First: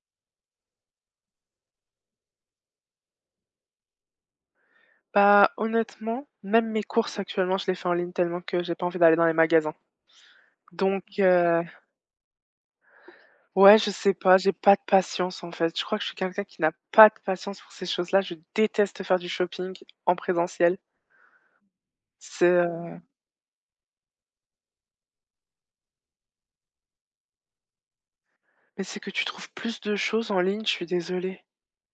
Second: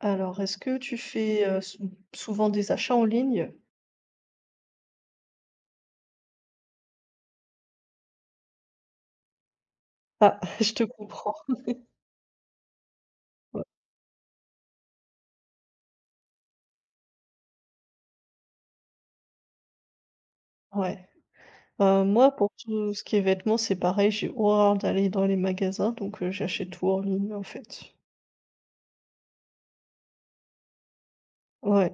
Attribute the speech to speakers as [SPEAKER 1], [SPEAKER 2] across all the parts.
[SPEAKER 1] Alors est-ce que tu fais, heu, sou souvent des achats en ligne?
[SPEAKER 2] Bah honnêtement, même mes courses actuellement, je les fait en ligne tellement que j'ai pas envie d'aller dans les magasins.
[SPEAKER 1] Ah je te
[SPEAKER 2] Donc
[SPEAKER 1] comprends.
[SPEAKER 2] heu
[SPEAKER 1] [unintelligible]
[SPEAKER 2] Ouais, je sais pas, j'ai pas de patience en fait. Je crois que je suis quelqu'un qui n'a pas de patience pour ces choses-là, je déteste faire du shopping, en présentiel.
[SPEAKER 1] Ouais. Heu, moi
[SPEAKER 2] C'est
[SPEAKER 1] pour tout
[SPEAKER 2] heu
[SPEAKER 1] ce qui est vêtements, c'est pareil. J'ai horreur d'aller dans les magasins, donc heu, j'achète tout en ligne en fait.
[SPEAKER 2] Mais c'est que tu trouves plus de choses en ligne, je suis désolée.
[SPEAKER 1] Ouais.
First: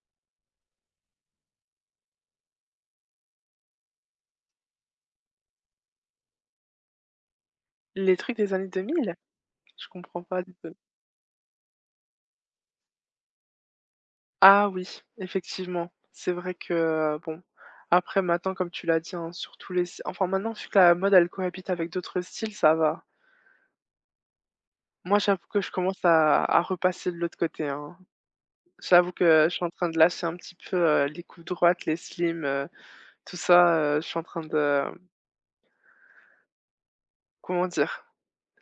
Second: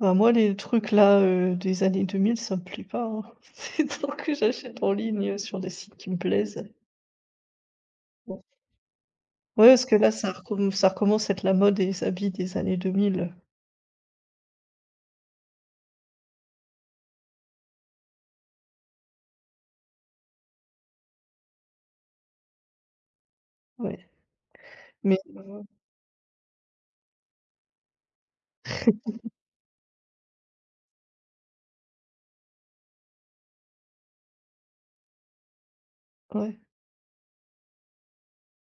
[SPEAKER 1] Bah moi les trucs là, heu, des années 2000, ça me plait pas hein. Tant que j'achète en ligne, heu, sur des sites qui me plaisent.
[SPEAKER 2] Les trucs
[SPEAKER 1] [unintelligible]
[SPEAKER 2] des années 2000?
[SPEAKER 1] Ouais, parce
[SPEAKER 2] Je
[SPEAKER 1] que là
[SPEAKER 2] comprends
[SPEAKER 1] ça
[SPEAKER 2] pas de
[SPEAKER 1] recommen ça recommence à être la mode des habits des années 2000.
[SPEAKER 2] Ah oui, effectivement. C'est vrai que, heu, bon après maintenant comme tu l'as dit hein, sur tous les s enfin maintenant, vu que la mode, elle cohabite avec d'autres styles, ça va.
[SPEAKER 1] Ouais. Mais
[SPEAKER 2] Moi, j'avoue que
[SPEAKER 1] [unintelligible]
[SPEAKER 2] je commence à à repasser de l'autre côté hein. J'avoue que je suis en train de lâcher un petit peu, heu, les coupes droites, les slims, heu, tout ça, heu. Je suis en train de, hem
[SPEAKER 1] Ouais.
[SPEAKER 2] comment dire?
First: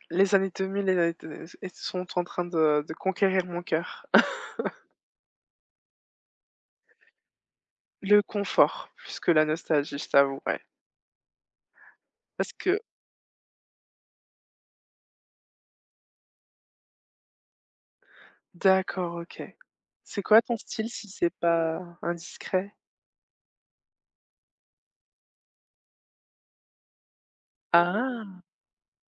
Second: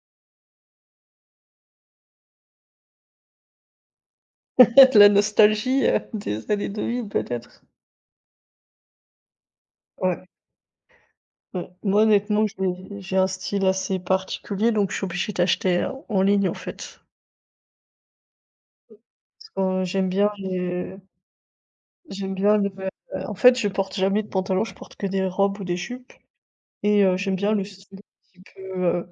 [SPEAKER 2] Les années 2000 et et t et sont en train de de conquérir mon cœur.
[SPEAKER 1] La nostalgie, heu, des années 2000, peut-être.
[SPEAKER 2] Le confort, plus que la nostalgie, je
[SPEAKER 1] Ouais.
[SPEAKER 2] t'avouerais.
[SPEAKER 1] Mmh. Moi honnêtement
[SPEAKER 2] Parce que
[SPEAKER 1] j'ai j'ai un style assez particulier, donc je suis obligée d'acheter en ligne en fait.
[SPEAKER 2] D'accord, OK.
[SPEAKER 1] Parce que j'aime
[SPEAKER 2] C'est
[SPEAKER 1] bien
[SPEAKER 2] quoi ton style,
[SPEAKER 1] les
[SPEAKER 2] si c'est pas
[SPEAKER 1] j'aime bien le
[SPEAKER 2] indiscret?
[SPEAKER 1] vê heu, en fait, je porte jamais de pantalon, je porte que des robes ou des jupes, et heu, j'aime bien le style un
[SPEAKER 2] Ah!
[SPEAKER 1] petit, heu,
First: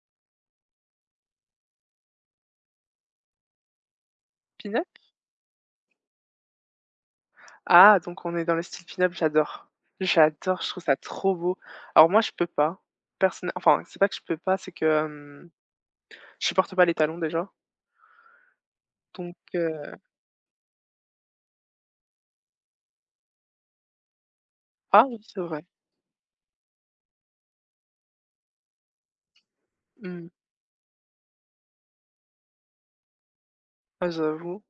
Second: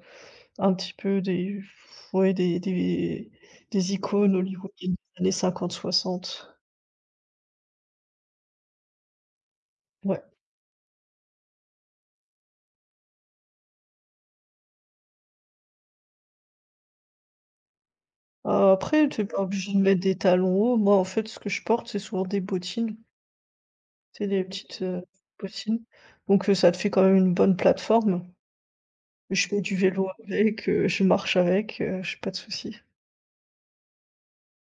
[SPEAKER 1] un petit peu des, pfff ouais, des des des icônes
[SPEAKER 2] Pin-up?
[SPEAKER 1] hollywoodiennes des années 50-60.
[SPEAKER 2] Ah, donc on est dans le style pin-up, j'adore
[SPEAKER 1] Ouais.
[SPEAKER 2] j'adore, je trouve ça trop beau. Alors moi, je peux pas. Personn enfin, c'est pas que je peux pas, c'est que, hem, je supporte pas les talons, déjà.
[SPEAKER 1] Heu, après, t'es
[SPEAKER 2] Donc
[SPEAKER 1] pas obligée de
[SPEAKER 2] heu
[SPEAKER 1] mettre des talons hauts, moi, en fait, ce que je porte, c'est souvent des bottines. C'est des petites, heu,
[SPEAKER 2] Ah oui, c'est vrai.
[SPEAKER 1] bottines. Donc heu, ça te fait quand même une bonne plateforme. Et je fais du vélo
[SPEAKER 2] Mmh.
[SPEAKER 1] avec, heu, je marche avec, heu, j'ai pas de souci.
[SPEAKER 2] Ah, j'avoue.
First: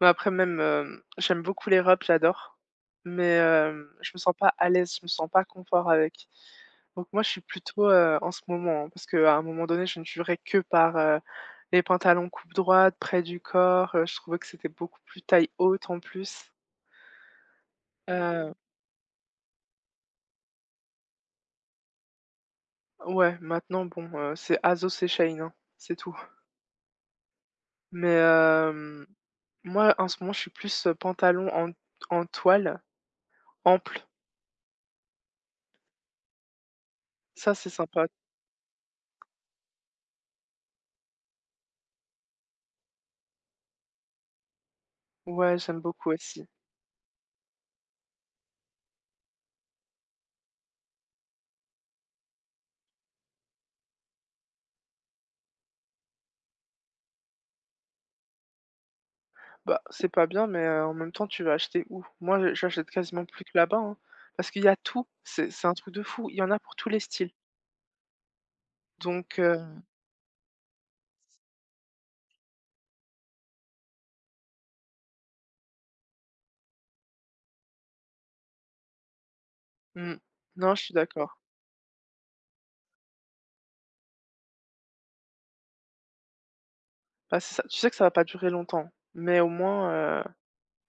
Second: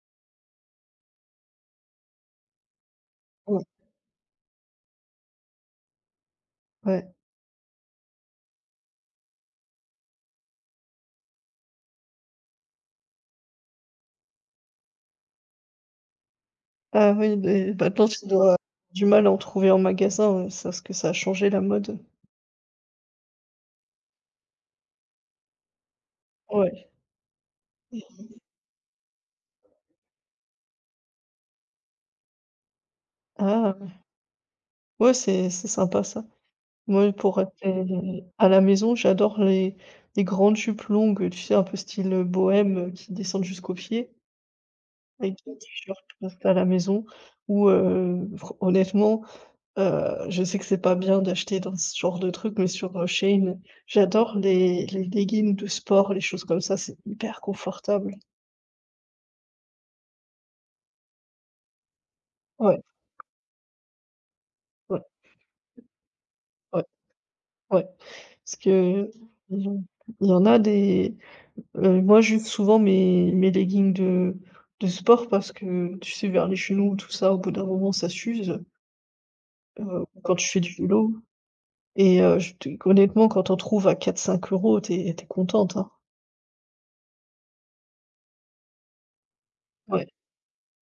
[SPEAKER 2] Mais après, même, hem, j'aime beaucoup les robes, j'adore. Mais
[SPEAKER 1] Ouais.
[SPEAKER 2] hem, je me sens pas à l'aise, je me sens pas confort avec.
[SPEAKER 1] Ouais.
[SPEAKER 2] Donc moi, je suis plutôt, heu en ce moment, parce qu'à un moment donné, je ne jurais que par, heu, les pantalons coupe droite, près du corps. Heu, je trouvais que c'était beaucoup plus taille haute, en plus.
[SPEAKER 1] Ah oui, beh, maintenant, tu dois
[SPEAKER 2] Heu
[SPEAKER 1] avoir du mal à en trouver en magasin. Ouais, ça, ce que ça a changé, la mode.
[SPEAKER 2] Ouais, maintenant, bon, heu, c'est Asos et Shein, hein, c'est tout.
[SPEAKER 1] Ouais.
[SPEAKER 2] Mais
[SPEAKER 1] [unintelligible]
[SPEAKER 2] heu, moi, en ce moment, je suis plus pantalons en en toile,
[SPEAKER 1] Ah ouais
[SPEAKER 2] amples.
[SPEAKER 1] ouais, c'est c'est sympa, ça. Mouais, pour
[SPEAKER 2] Ça, c'est sympa.
[SPEAKER 1] rester à la maison, j'adore les, les grandes jupes longues, heu, tu sais, un peu style bohème, heu, qui descendent jusqu'aux pieds. Avec des
[SPEAKER 2] Ouais, j'aime
[SPEAKER 1] t-shirts
[SPEAKER 2] beaucoup
[SPEAKER 1] pour
[SPEAKER 2] aussi.
[SPEAKER 1] rester à la maison ou heu, fran honnêtement, heu, je sais que c'est pas bien d'acheter dans ce genre de truc mais sur, heu, Shein, j'adore les les leggins de sport, les choses comme ça, c'est hyper confortable.
[SPEAKER 2] Bah, c'est pas bien, mais heu, en même temps, tu vas acheter où? Moi, j
[SPEAKER 1] Ouais.
[SPEAKER 2] j'achète quasiment plus que là-bas, hein. Parce qu'il y a
[SPEAKER 1] Ouais.
[SPEAKER 2] tout, c'est c'est un truc de fou, il y en a pour
[SPEAKER 1] Ouais
[SPEAKER 2] tous les styles.
[SPEAKER 1] ouais. Parce que, heu,
[SPEAKER 2] Donc
[SPEAKER 1] ils
[SPEAKER 2] heu
[SPEAKER 1] ont il y en a des, heu Moi, j'use souvent mes mes leggings de de sport parce que, tu sais, vers les genoux et tout ça, au bout d'un moment, ça s'use. Heu,
[SPEAKER 2] Mmh,
[SPEAKER 1] quand tu fais du
[SPEAKER 2] non, je suis
[SPEAKER 1] vélo
[SPEAKER 2] d'accord.
[SPEAKER 1] et heu, je te honnêtement, quand on trouve à 4, 5€, tu es tu es contente, hein.
[SPEAKER 2] Bah, c'est ça, tu sais que ça va pas durer longtemps, mais au moins,
[SPEAKER 1] Ouais.
[SPEAKER 2] heu,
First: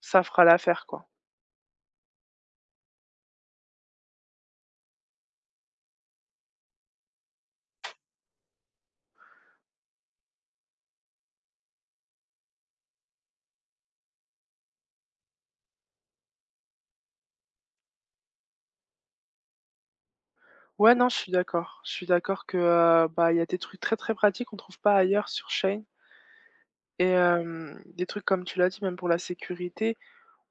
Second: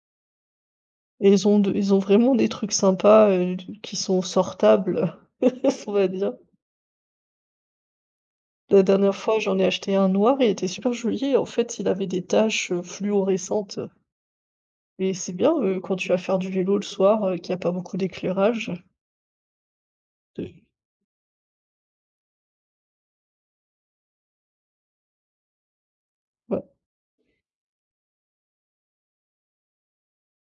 [SPEAKER 2] ça fera l'affaire, quoi.
[SPEAKER 1] Et ils ont de ils ont vraiment des trucs sympas, heu, d qui sont sortables. On va dire. La dernière fois, j'en ai acheté un noir, il était super joli et en fait, il avait des tâches, heu, fluorescentes. Et c'est bien, heu, quand tu vas faire du vélo le soir, heu, qu'il y a pas beaucoup d'éclairage. De nuit
[SPEAKER 2] Ouais, non, je suis d'accord. Je suis d'accord que, heu, bah, il y a des trucs très, très pratiques qu'on trouve pas ailleurs sur Shein.
[SPEAKER 1] Ouais.
[SPEAKER 2] Et hem, des trucs, comme tu l'as dit, même pour la sécurité,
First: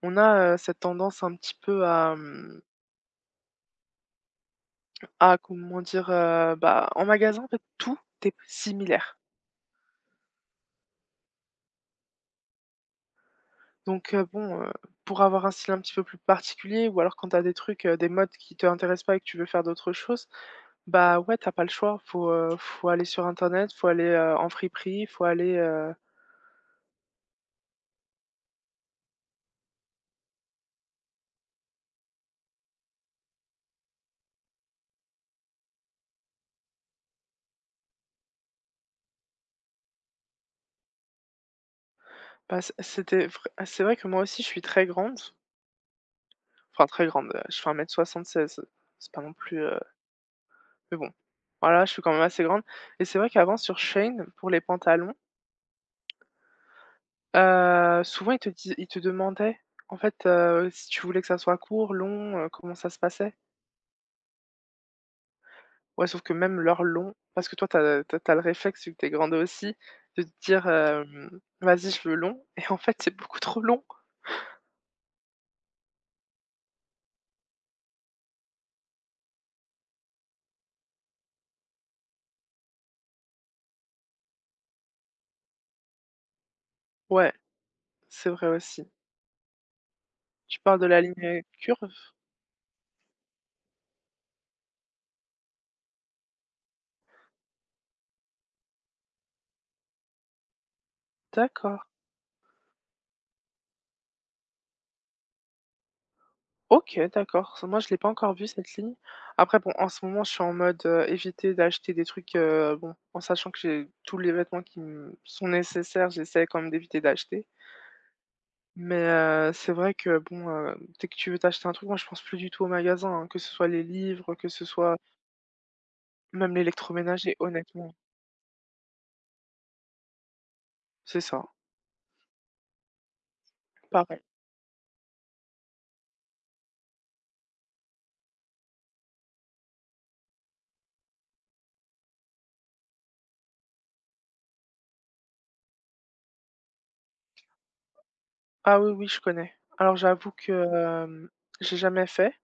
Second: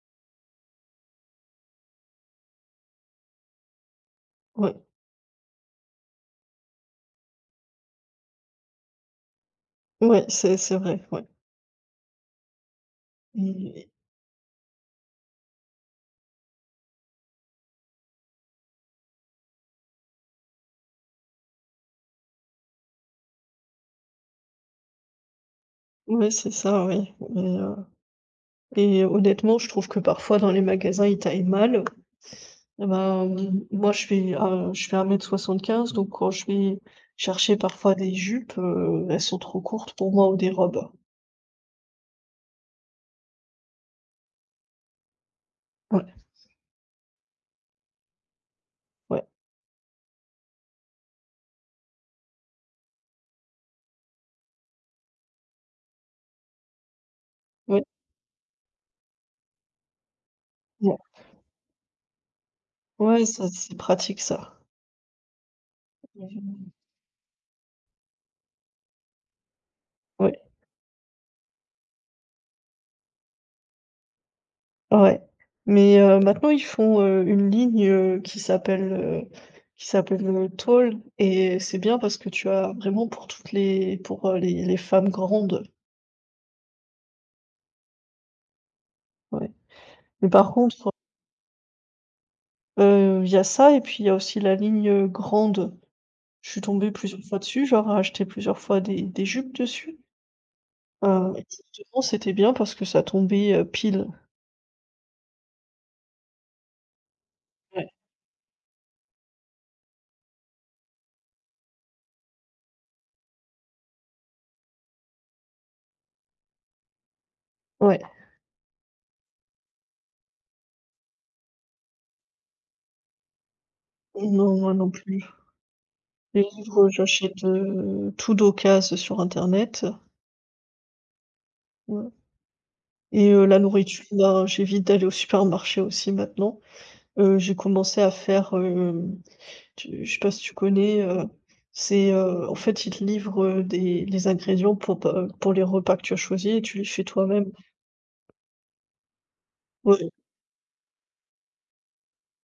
[SPEAKER 2] on a, heu, cette tendance un petit peu à, mmh
[SPEAKER 1] Ouais.
[SPEAKER 2] à comment dire, heu. Bah, en magasin, en fait, tout est similaire.
[SPEAKER 1] Ouais, c'est assez vrai, ouais. Mmh, oui.
[SPEAKER 2] Donc heu, bon, heu, pour avoir un style un petit peu plus particulier ou alors quand tu as des trucs, heu, des modes qui t'intéressent pas et que tu veux faire d'autres choses, bah, ouais, tu as pas le choix, faut, heu, faut, aller sur internet, faut aller, heu, en friperie, faut aller, heu
[SPEAKER 1] Ouais, c'est ça, oui, mais, heu. Et honnêtement, je trouve que, parfois, dans les magasins, ils taillent mal et ben, moi, je fais, heu, je fais 1,75 m, donc, quand je vais chercher, parfois, des jupes, heu, elles sont trop courtes, pour moi, ou des robes.
[SPEAKER 2] Bah c'est c'était vrai, bah c'est vrai que moi aussi je suis très grande.
[SPEAKER 1] Ouais.
[SPEAKER 2] Enfin, très grande, heu, je fais 1m76. C'est pas
[SPEAKER 1] Ouais.
[SPEAKER 2] non plus, heu Mais bon, voilà, je suis quand même assez grande. Et c'est vrai qu'avant, sur Shein, pour les pantalons.
[SPEAKER 1] Ouais.
[SPEAKER 2] Heu, souvent, ils te disent ils te demandaient, en fait, heu, si
[SPEAKER 1] Yep
[SPEAKER 2] tu voulais que ça soit court, long, heu, comment ça se
[SPEAKER 1] Ouais,
[SPEAKER 2] passait.
[SPEAKER 1] ça c'est pratique ça.
[SPEAKER 2] Ouais, sauf que même
[SPEAKER 1] [unintelligible]
[SPEAKER 2] leur long, parce que toi tu as tu as tu as le réflexe vu que tu es grande aussi, de te
[SPEAKER 1] Ouais.
[SPEAKER 2] dire, heu: «Vas-y, je veux long». Et en fait, c'est beaucoup trop long.
[SPEAKER 1] Ouais. Mais heu, maintenant, ils font, heu, une ligne, heu, qui s'appelle, heu, qui s'appelle, heu: «Tall». Et c'est bien parce que tu as vraiment pour toutes les pour, heu, les les femmes grandes.
[SPEAKER 2] Ouais. C'est vrai aussi.
[SPEAKER 1] Ouais. Mais par
[SPEAKER 2] Tu parles de
[SPEAKER 1] contre
[SPEAKER 2] la ligne, heu: «Curve»?
[SPEAKER 1] Heu, il y a ça, et puis il y a aussi la ligne, heu: «Grande». Je suis tombée plusieurs fois dessus, je leur ai acheté plusieurs fois des des jupes dessus. Heu. Et
[SPEAKER 2] D'accord.
[SPEAKER 1] justement, c'était bien parce que ça tombait, heu, pile.
[SPEAKER 2] OK d'accord, ça moi
[SPEAKER 1] Ouais.
[SPEAKER 2] je l'ai pas encore vu cette ligne. Après bon, en ce moment je suis en mode, heu, éviter d'acheter des trucs, heu bon, en sachant que j'ai tous les vêtements qui me sont nécessaires, j'essaie quand même d'éviter d'acheter.
[SPEAKER 1] Ouais.
[SPEAKER 2] Mais, heu, c'est vrai que bon, hem, dès que tu veux t'acheter un truc, moi je pense plus du tout au magasin, hein, que ce soit les livres, que
[SPEAKER 1] Non,
[SPEAKER 2] ce
[SPEAKER 1] moi non
[SPEAKER 2] soit
[SPEAKER 1] plus. Les
[SPEAKER 2] Même
[SPEAKER 1] livres, heu,
[SPEAKER 2] l'électroménager
[SPEAKER 1] j'achète,
[SPEAKER 2] honnêtement.
[SPEAKER 1] heu, tout d'occase, heu, sur internet.
[SPEAKER 2] C'est ça.
[SPEAKER 1] Ouais, et heu, la nourriture,
[SPEAKER 2] Pareil.
[SPEAKER 1] ben j'évite d'aller au supermarché aussi maintenant, heu, j'ai commencé à faire, hem, tu je sais pas si tu connais, heu, c'est, heu, en fait ils te livrent, heu, des les ingrédients pour pas, heu, pour les repas que tu as choisis et tu les fais toi-même.
[SPEAKER 2] Ah oui, oui, je connais. Alors
[SPEAKER 1] Oui.
[SPEAKER 2] j'avoue que, hem, j'ai jamais fait,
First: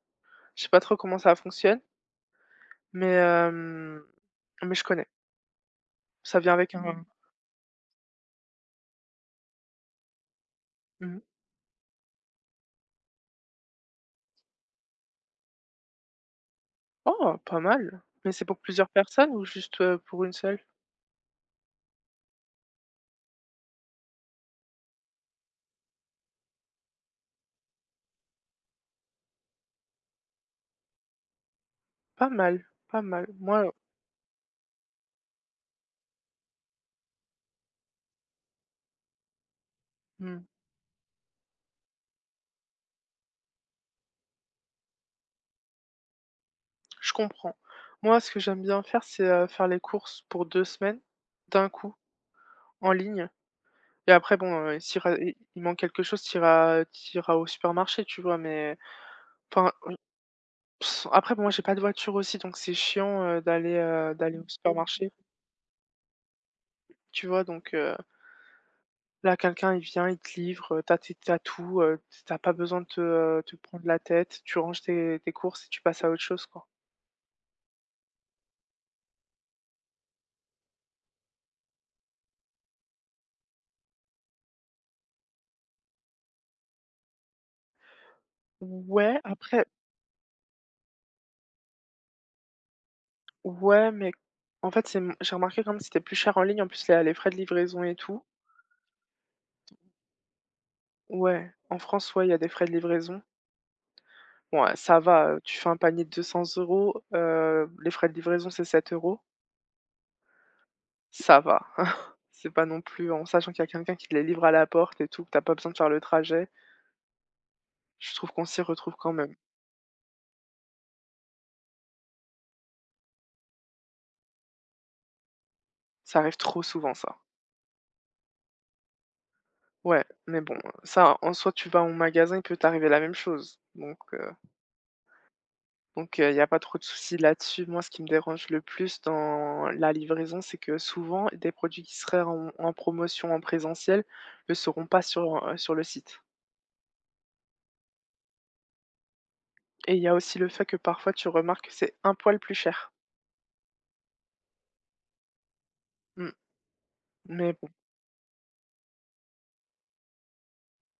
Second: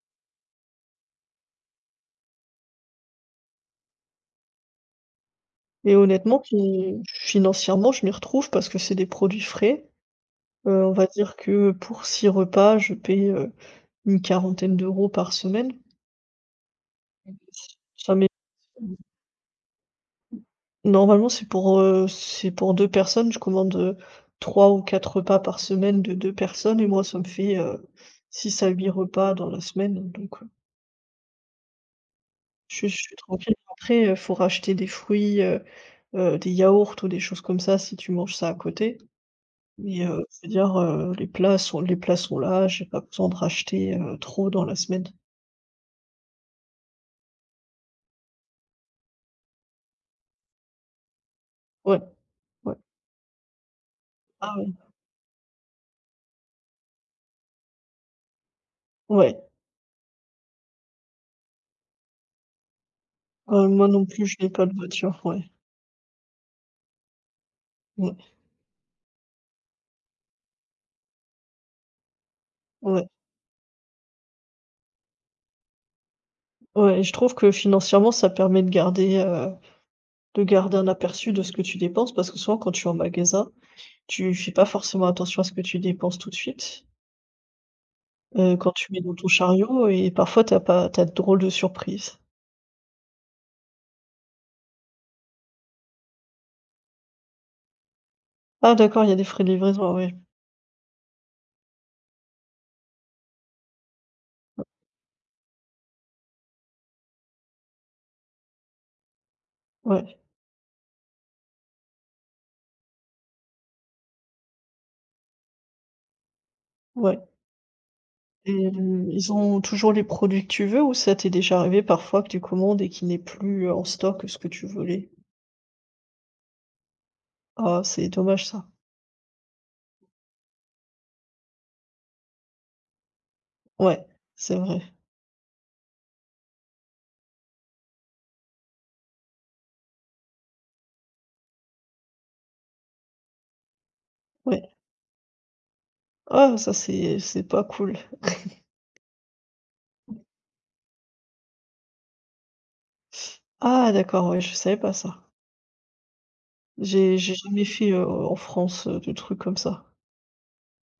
[SPEAKER 2] je sais pas trop comment ça fonctionne mais, hem, mais je connais.
[SPEAKER 1] Et honnêtement
[SPEAKER 2] Ça vient avec
[SPEAKER 1] qui
[SPEAKER 2] un
[SPEAKER 1] financièrement je m'y retrouve parce que c'est des produits frais, heu, on va
[SPEAKER 2] Mmh mh.
[SPEAKER 1] dire que pour 6 repas je paie, heu, une quarantaine d'euros par semaine.
[SPEAKER 2] Oh! Pas mal! Mais c'est pour plusieurs
[SPEAKER 1] [unintelligible]
[SPEAKER 2] personnes ou juste, heu, pour une
[SPEAKER 1] Mmh.
[SPEAKER 2] seule?
[SPEAKER 1] Normalement, c'est pour, heu, c'est pour 2 personnes, je commande, heu, 3 ou 4 repas par semaine de 2 personnes et moi ça me fait, heu, 6 à 8 repas dans la semaine, donc heu
[SPEAKER 2] Pas mal
[SPEAKER 1] Je suis je
[SPEAKER 2] pas
[SPEAKER 1] suis
[SPEAKER 2] mal.
[SPEAKER 1] tranquille,
[SPEAKER 2] Moi,
[SPEAKER 1] bon,
[SPEAKER 2] heu
[SPEAKER 1] après, heu, faut racheter des fruits, heu heu, des yaourts ou des choses comme ça si tu manges ça à côté mais heu,
[SPEAKER 2] Mmh.
[SPEAKER 1] je veux dire, heu, les plats sont les plats sont là, j'ai pas besoin de racheter, heu, trop dans la semaine.
[SPEAKER 2] Je comprends. Moi, ce que j'aime bien faire, c'est, heu, faire les courses pour 2 semaines, d'un coup,
[SPEAKER 1] Ouais, ouais.
[SPEAKER 2] en ligne et après bon,
[SPEAKER 1] Ah oui.
[SPEAKER 2] heu, s'il res il il manque quelque chose tu iras tu iras au supermarché, tu vois, mais
[SPEAKER 1] Ouais.
[SPEAKER 2] enfin, après, bon, moi, j'ai pas de voiture aussi, donc c'est chiant, heu,
[SPEAKER 1] Heu,
[SPEAKER 2] d'aller,
[SPEAKER 1] moi non
[SPEAKER 2] heu,
[SPEAKER 1] plus, je
[SPEAKER 2] d'aller au
[SPEAKER 1] n'ai pas de
[SPEAKER 2] supermarché.
[SPEAKER 1] voiture, ouais.
[SPEAKER 2] Tu vois, donc heu
[SPEAKER 1] Ouais.
[SPEAKER 2] Là, quelqu'un, il vient, il te livre. Tu as ti tu as tout, heu, tu as pas besoin de te,
[SPEAKER 1] Ouais.
[SPEAKER 2] heu, te prendre la tête, tu ranges tes tes courses et tu passes à autre chose, quoi.
[SPEAKER 1] Ouais, je trouve que financièrement ça permet de garder, heu, de garder un aperçu de ce que tu dépenses parce que souvent quand tu es en magasin, tu fais pas forcément attention à ce que tu dépenses tout de suite. Heu, quand tu mets dans
[SPEAKER 2] Ouais,
[SPEAKER 1] ton
[SPEAKER 2] après
[SPEAKER 1] chariot et parfois, tu as pas tu as de drôles de surprises.
[SPEAKER 2] Ouais, mais. En fait, c'est, mmh j'ai remarqué quand même, c'était plus cher en ligne. En plus, il y a les frais de livraison et tout.
[SPEAKER 1] Ah d'accord, il y a des frais de livraison. Ah oui.
[SPEAKER 2] Ouais, en France, ouais, il y a des frais de livraison. Ouais, ça va, heu, tu fais un panier de 200€, heu, les frais de livraison, c'est 7€.
[SPEAKER 1] Ouais.
[SPEAKER 2] Ça va. C'est pas non plus en sachant qu'il y a quelqu'un qui les livre à la porte et tout, tu as pas besoin de faire le trajet.
[SPEAKER 1] Ouais.
[SPEAKER 2] Je trouve qu'on s'y
[SPEAKER 1] Et
[SPEAKER 2] retrouve
[SPEAKER 1] mmh,
[SPEAKER 2] quand
[SPEAKER 1] ils
[SPEAKER 2] même.
[SPEAKER 1] ont toujours les produits que tu veux? Ou ça t'est déjà arrivé, parfois, que tu commandes et qu'ils n'aient plus en stock que ce que tu voulais?
[SPEAKER 2] Ça arrive trop souvent, ça.
[SPEAKER 1] Ah, c'est dommage, ça.
[SPEAKER 2] Ouais, mais bon, heu. Ça, en soi, tu vas en magasin, il peut t'arriver la même chose. Donc
[SPEAKER 1] Ouais,
[SPEAKER 2] heu
[SPEAKER 1] c'est vrai.
[SPEAKER 2] Donc heu, il y a pas trop de souci là-dessus. Moi, ce qui me dérange le plus dans la livraison, c'est que, souvent, des produits qui seraient en en promotion en présentiel ne
[SPEAKER 1] Ouais.
[SPEAKER 2] seront pas sur, heu, sur le site.
[SPEAKER 1] Oh, ça, c'est, heu, c'est pas cool.
[SPEAKER 2] Et il y a aussi le fait que, parfois, tu remarques que c'est un poil plus cher.
[SPEAKER 1] Ah, d'accord, oui, je savais pas ça.
[SPEAKER 2] Mmh,
[SPEAKER 1] J'ai j'ai
[SPEAKER 2] mais
[SPEAKER 1] jamais
[SPEAKER 2] bon.
[SPEAKER 1] fait, heu, en France, heu, de trucs comme ça.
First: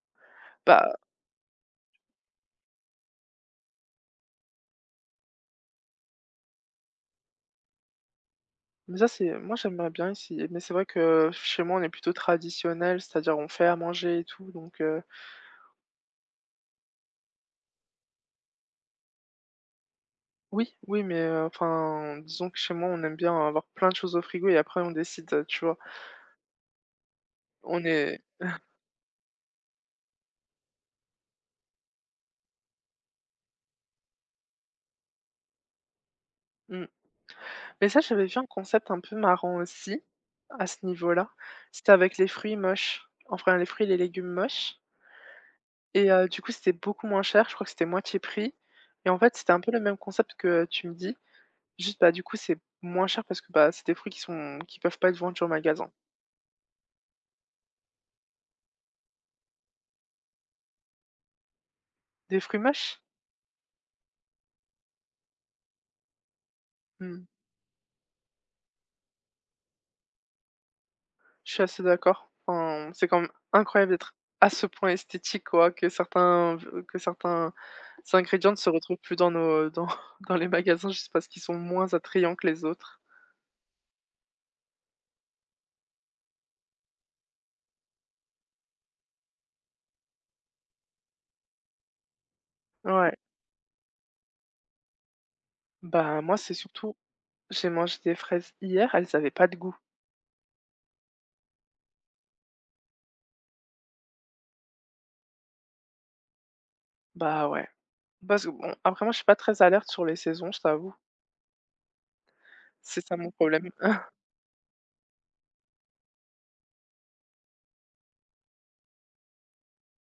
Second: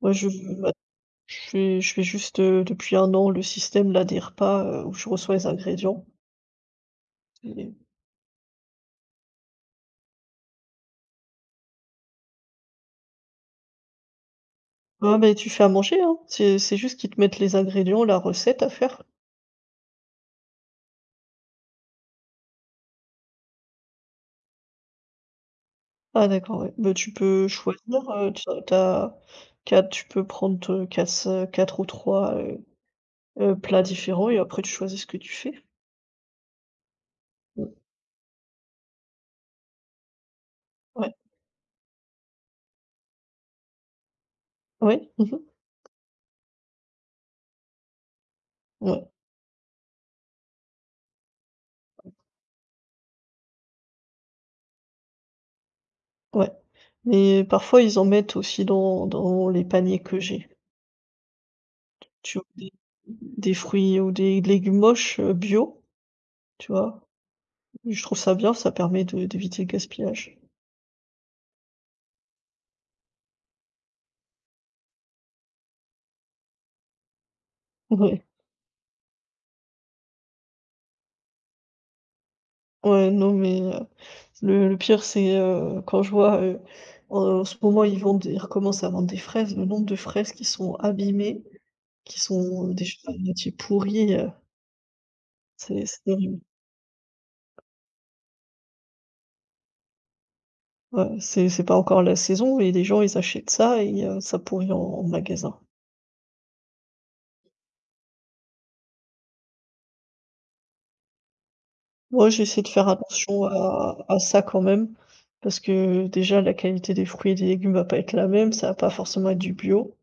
[SPEAKER 1] Ouais, je je ouais.
[SPEAKER 2] Bah
[SPEAKER 1] Je fais je fais juste, heu, depuis 1 an, le système-là des repas, heu, où je reçois les ingrédients et et
[SPEAKER 2] Mais ça, c'est, hem, moi, j'aimerais bien essayer mais c'est vrai que, pff, chez moi, on est plutôt traditionnels, c'est-à-dire, on fait à manger et tout, donc heu
[SPEAKER 1] Ouais, mais tu fais à manger, hein. C'est c'est juste qu'ils te mettent les ingrédients, la recette à faire.
[SPEAKER 2] Oui, oui mais heu, enfin, disons que chez moi, on aime bien avoir plein de choses au frigo et après, on décide, heu, tu vois?
[SPEAKER 1] Ah, d'accord, ouais, bah, tu peux
[SPEAKER 2] On
[SPEAKER 1] choisir,
[SPEAKER 2] est
[SPEAKER 1] heu, tu as tu as tu as tu peux prendre, heu, quasse-quatre ou 3, heu heu, plats différents et après tu choisis ce que tu fais.
[SPEAKER 2] Mmh.
[SPEAKER 1] Mmh.
[SPEAKER 2] Mais ça, j'avais vu un concept un peu marrant aussi, à ce
[SPEAKER 1] Ouais.
[SPEAKER 2] niveau-là. C'était avec les fruits moches, enfin, les fruits et les légumes moches
[SPEAKER 1] Oui, mmh mh.
[SPEAKER 2] et heu, du coup, c'était beaucoup moins cher, je crois que c'était moitié prix
[SPEAKER 1] Ouais.
[SPEAKER 2] et en fait, c'était un peu le même concept que tu me dis. Juste, bah, du coup, c'est moins cher parce que, bah, c'est des fruits qui sont qui peuvent pas être vendus en magasin.
[SPEAKER 1] Ouais mais parfois, ils en mettent aussi dans dans les paniers que j'ai.
[SPEAKER 2] Des fruits
[SPEAKER 1] [unintelligible]
[SPEAKER 2] moches?
[SPEAKER 1] des fruits ou des légumes moches, heu, bio, tu vois?
[SPEAKER 2] Mmh mh.
[SPEAKER 1] Je trouve ça bien, ça permet de d'éviter le gaspillage.
[SPEAKER 2] Je suis assez d'accord, enfin, c'est quand même incroyable d'être, à ce point, esthétique, quoi, que certains ve que certains,
[SPEAKER 1] Ouais.
[SPEAKER 2] ingrédients ne se retrouvent plus dans nos, heu, dans dans les magasins, juste parce qu'ils sont moins attrayants que les autres.
[SPEAKER 1] Ouais, non, mais heu, le le pire c'est, heu, quand je vois, heu heu, en ce moment, ils vendent ils recommencent à vendre des fraises, le nombre de fraises qui sont abîmées, qui sont, heu, déjà à
[SPEAKER 2] Ouais.
[SPEAKER 1] moitié pourries, heu C'est c'est
[SPEAKER 2] Bah, moi,
[SPEAKER 1] terrible!
[SPEAKER 2] c'est surtout j'ai mangé des fraises hier, elles avaient pas de goût.
[SPEAKER 1] Ouais, c'est c'est pas encore la saison et les gens, ils achètent ça et heu, ça pourrit en en magasin.
[SPEAKER 2] Bah, ouais, parce que, bon, après moi, je suis pas très alerte sur les saisons, je t'avoue.
[SPEAKER 1] Moi, j'essaie de faire
[SPEAKER 2] C'est ça, mon
[SPEAKER 1] attention
[SPEAKER 2] problème.
[SPEAKER 1] à à ça, quand même, parce que, déjà, la qualité des fruits et des légumes va pas être la même, ça va pas forcément être du bio.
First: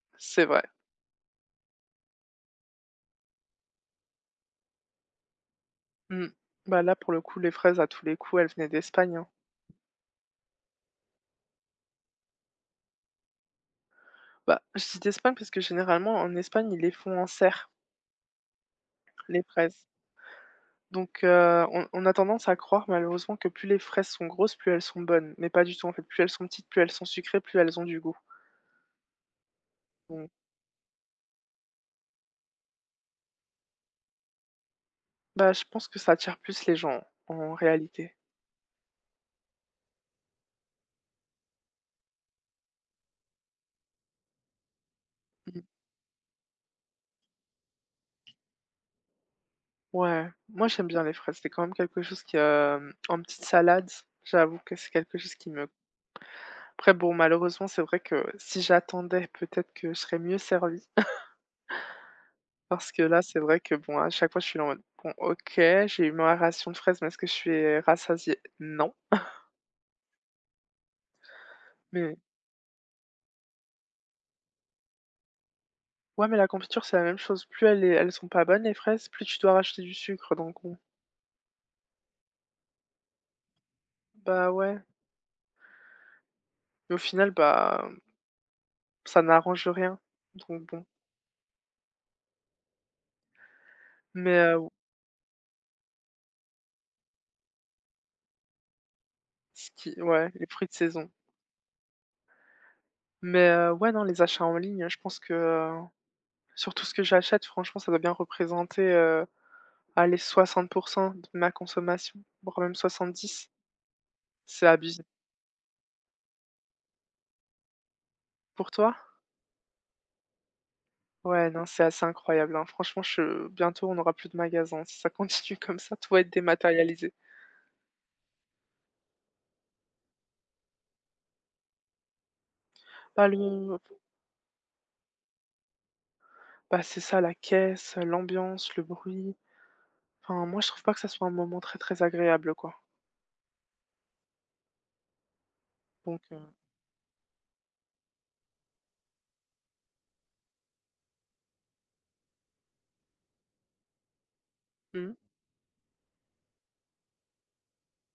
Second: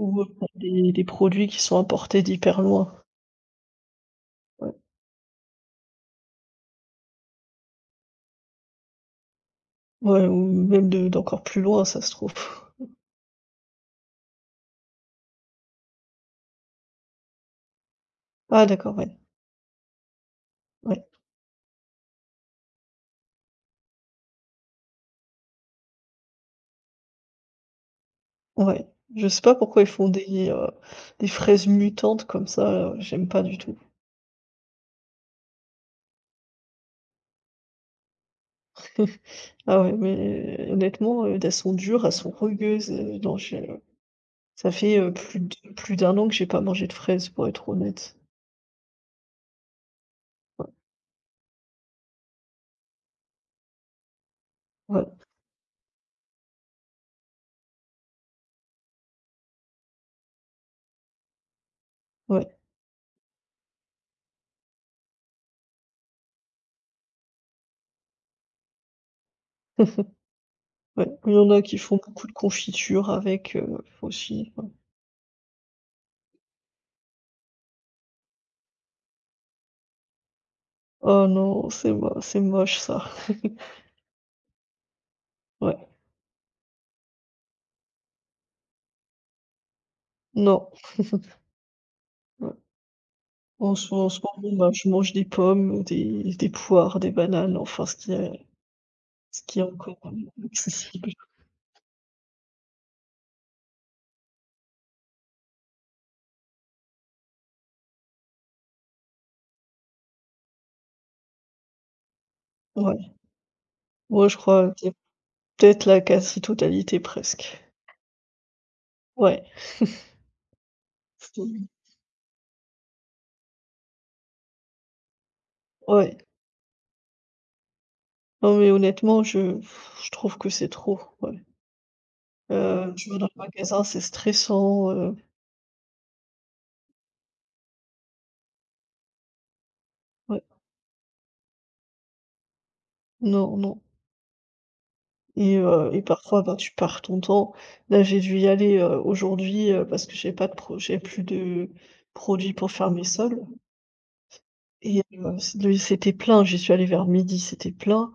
[SPEAKER 1] Ou, heu,
[SPEAKER 2] C'est
[SPEAKER 1] bah
[SPEAKER 2] vrai.
[SPEAKER 1] des des produits qui sont importés d'hyper loin. Ouais.
[SPEAKER 2] Mmh. Bah là, pour le coup, les fraises, à tous les coups elles venaient d'Espagne, hein.
[SPEAKER 1] Ouais, ou heu, même de d'encore plus loin, si ça se trouve.
[SPEAKER 2] Bah, je dis d'Espagne parce que généralement en Espagne, ils les font en serre.
[SPEAKER 1] Ah d'accord! Ouais.
[SPEAKER 2] Les fraises.
[SPEAKER 1] Ouais.
[SPEAKER 2] Donc heu, on on a tendance à croire malheureusement que plus les fraises sont grosses, plus elles sont bonnes. Mais pas du tout, en fait, plus elles sont petites, plus elles sont sucrées, plus elles ont du goût.
[SPEAKER 1] Ouais, je sais pas pourquoi ils font
[SPEAKER 2] Mmh.
[SPEAKER 1] des, heu, des fraises mutantes comme ça, là. J'aime pas du tout.
[SPEAKER 2] Bah, je pense que ça attire plus les gens, en réalité.
[SPEAKER 1] Ah ouais. Mais, honnêtement, heu, d elles sont dures, elles sont rugueuses, heu, non je ça fait, heu, plus d
[SPEAKER 2] Mmh mh.
[SPEAKER 1] plus d'un an que j'ai pas mangé de fraises, pour être honnête.
[SPEAKER 2] Ouais. Moi,
[SPEAKER 1] Ouais.
[SPEAKER 2] j'aime bien les fraises, c'est quand même quelque chose qui, hem, en petite salade s j'avoue que c'est quelque
[SPEAKER 1] Ouais.
[SPEAKER 2] chose qui me Après, bon malheureusement, c'est vrai que si j'attendais, peut-être que je serais mieux servie.
[SPEAKER 1] Ouais.
[SPEAKER 2] Parce que là, c'est vrai que bon, à chaque fois, je suis là en mode: «Bon OK, j'ai eu ma ration de fraises, mais est-ce que je suis rassasiée? Non!»
[SPEAKER 1] Ouais, il y en a qui font
[SPEAKER 2] Mais et
[SPEAKER 1] beaucoup de confiture avec, heu, aussi, ouais.
[SPEAKER 2] Ouais, mais la confiture, c'est la même chose. Plus elle est elles sont pas bonnes les fraises, plus tu dois racheter du sucre, donc bon.
[SPEAKER 1] Oh non, c'est mo c'est moche, ça.
[SPEAKER 2] Bah ouais.
[SPEAKER 1] Ouais.
[SPEAKER 2] Mais au final, bah hem ça n'arrange rien, donc
[SPEAKER 1] Non.
[SPEAKER 2] bon.
[SPEAKER 1] Ouais. En s en
[SPEAKER 2] Mais
[SPEAKER 1] soirée
[SPEAKER 2] heu, ou
[SPEAKER 1] bah, je mange des pommes, des des poires, des bananes, enfin ce qui est ce qui est
[SPEAKER 2] Ce
[SPEAKER 1] encore
[SPEAKER 2] qui ouais,
[SPEAKER 1] [unintelligible]
[SPEAKER 2] les fruits de saison.
[SPEAKER 1] accessible.
[SPEAKER 2] Mais, heu, ouais, non, les achats en ligne, hein, je pense que, heu, sur tout ce que j'achète, franchement, ça doit bien représenter, heu, allez 60% de ma consommation, voire même
[SPEAKER 1] Ouais
[SPEAKER 2] 70.
[SPEAKER 1] ouais, je
[SPEAKER 2] C'est
[SPEAKER 1] crois. OK,
[SPEAKER 2] abusé.
[SPEAKER 1] peut-être la quasi-totalité, presque.
[SPEAKER 2] Pour toi?
[SPEAKER 1] Ouais.
[SPEAKER 2] Ouais, non, c'est
[SPEAKER 1] [unintelligible]
[SPEAKER 2] assez incroyable, hein. Franchement, che bientôt on aura plus de magasins, si ça continue comme ça, tout
[SPEAKER 1] Ouais.
[SPEAKER 2] va être dématérialisé.
[SPEAKER 1] Non, mais honnêtement, je, pff, je trouve que c'est trop, ouais. Heu, je vais dans
[SPEAKER 2] Pas
[SPEAKER 1] le
[SPEAKER 2] le
[SPEAKER 1] magasin, c'est stressant, heu
[SPEAKER 2] Bah, c'est ça, la caisse, heu, l'ambiance, le bruit,
[SPEAKER 1] Ouais.
[SPEAKER 2] enfin, moi, je trouve pas que ça soit un moment très, très agréable, quoi
[SPEAKER 1] Non, non et heu et
[SPEAKER 2] donc
[SPEAKER 1] parfois,
[SPEAKER 2] heu
[SPEAKER 1] ben, tu perds ton temps. Là, j'ai dû y aller, heu, aujourd'hui, heu, parce que j'ai pas de pro j'ai plus de produits pour faire mes sols et
[SPEAKER 2] Mmh.
[SPEAKER 1] heu, de c'était plein. J'y suis allée vers midi, c'était plein,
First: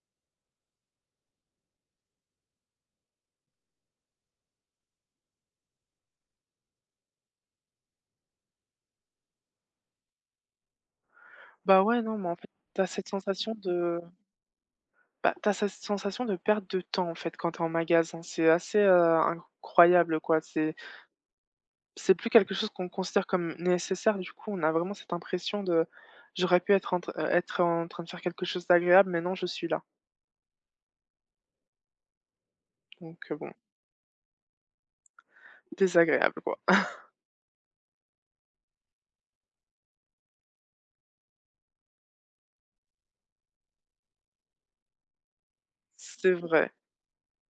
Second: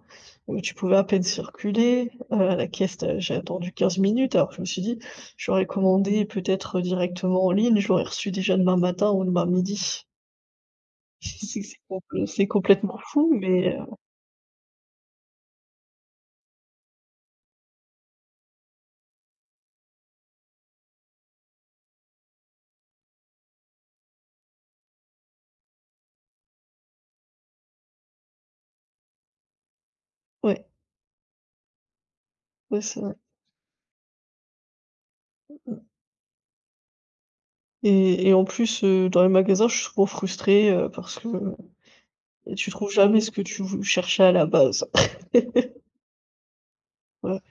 [SPEAKER 1] heu, tu pouvais à peine circuler, heu, à la caisse, tu as j'ai attendu 15 minutes alors que je me suis dit: «J'aurais commandé, peut-être, directement en ligne, je l'aurais reçu déjà demain matin ou demain midi». C'est que c'est
[SPEAKER 2] Bah, ouais, non
[SPEAKER 1] complet
[SPEAKER 2] mais en
[SPEAKER 1] c'est
[SPEAKER 2] fait, tu as
[SPEAKER 1] complètement
[SPEAKER 2] cette
[SPEAKER 1] fou
[SPEAKER 2] sensation
[SPEAKER 1] mais heu
[SPEAKER 2] de bah, tu as cette sensation de perte de temps, en fait, quand tu es en magasin. C'est assez, heu, incroyable, quoi. C'est c'est plus quelque chose qu'on considère comme nécessaire, du coup, on a vraiment cette impression de j'aurais pu être en tr heu, être en train de faire quelque chose d'agréable, mais non, je suis là
[SPEAKER 1] Ouais. Ouais, c'est vrai.
[SPEAKER 2] donc heu, bon
[SPEAKER 1] Mmh mh.
[SPEAKER 2] désagréable, quoi.
[SPEAKER 1] Et et en plus, heu, dans les magasins, je suis souvent frustrée, heu, parce que, heu, tu trouves jamais ce que tu vou cherchais à la base.
[SPEAKER 2] C'est vrai.
[SPEAKER 1] Ouais.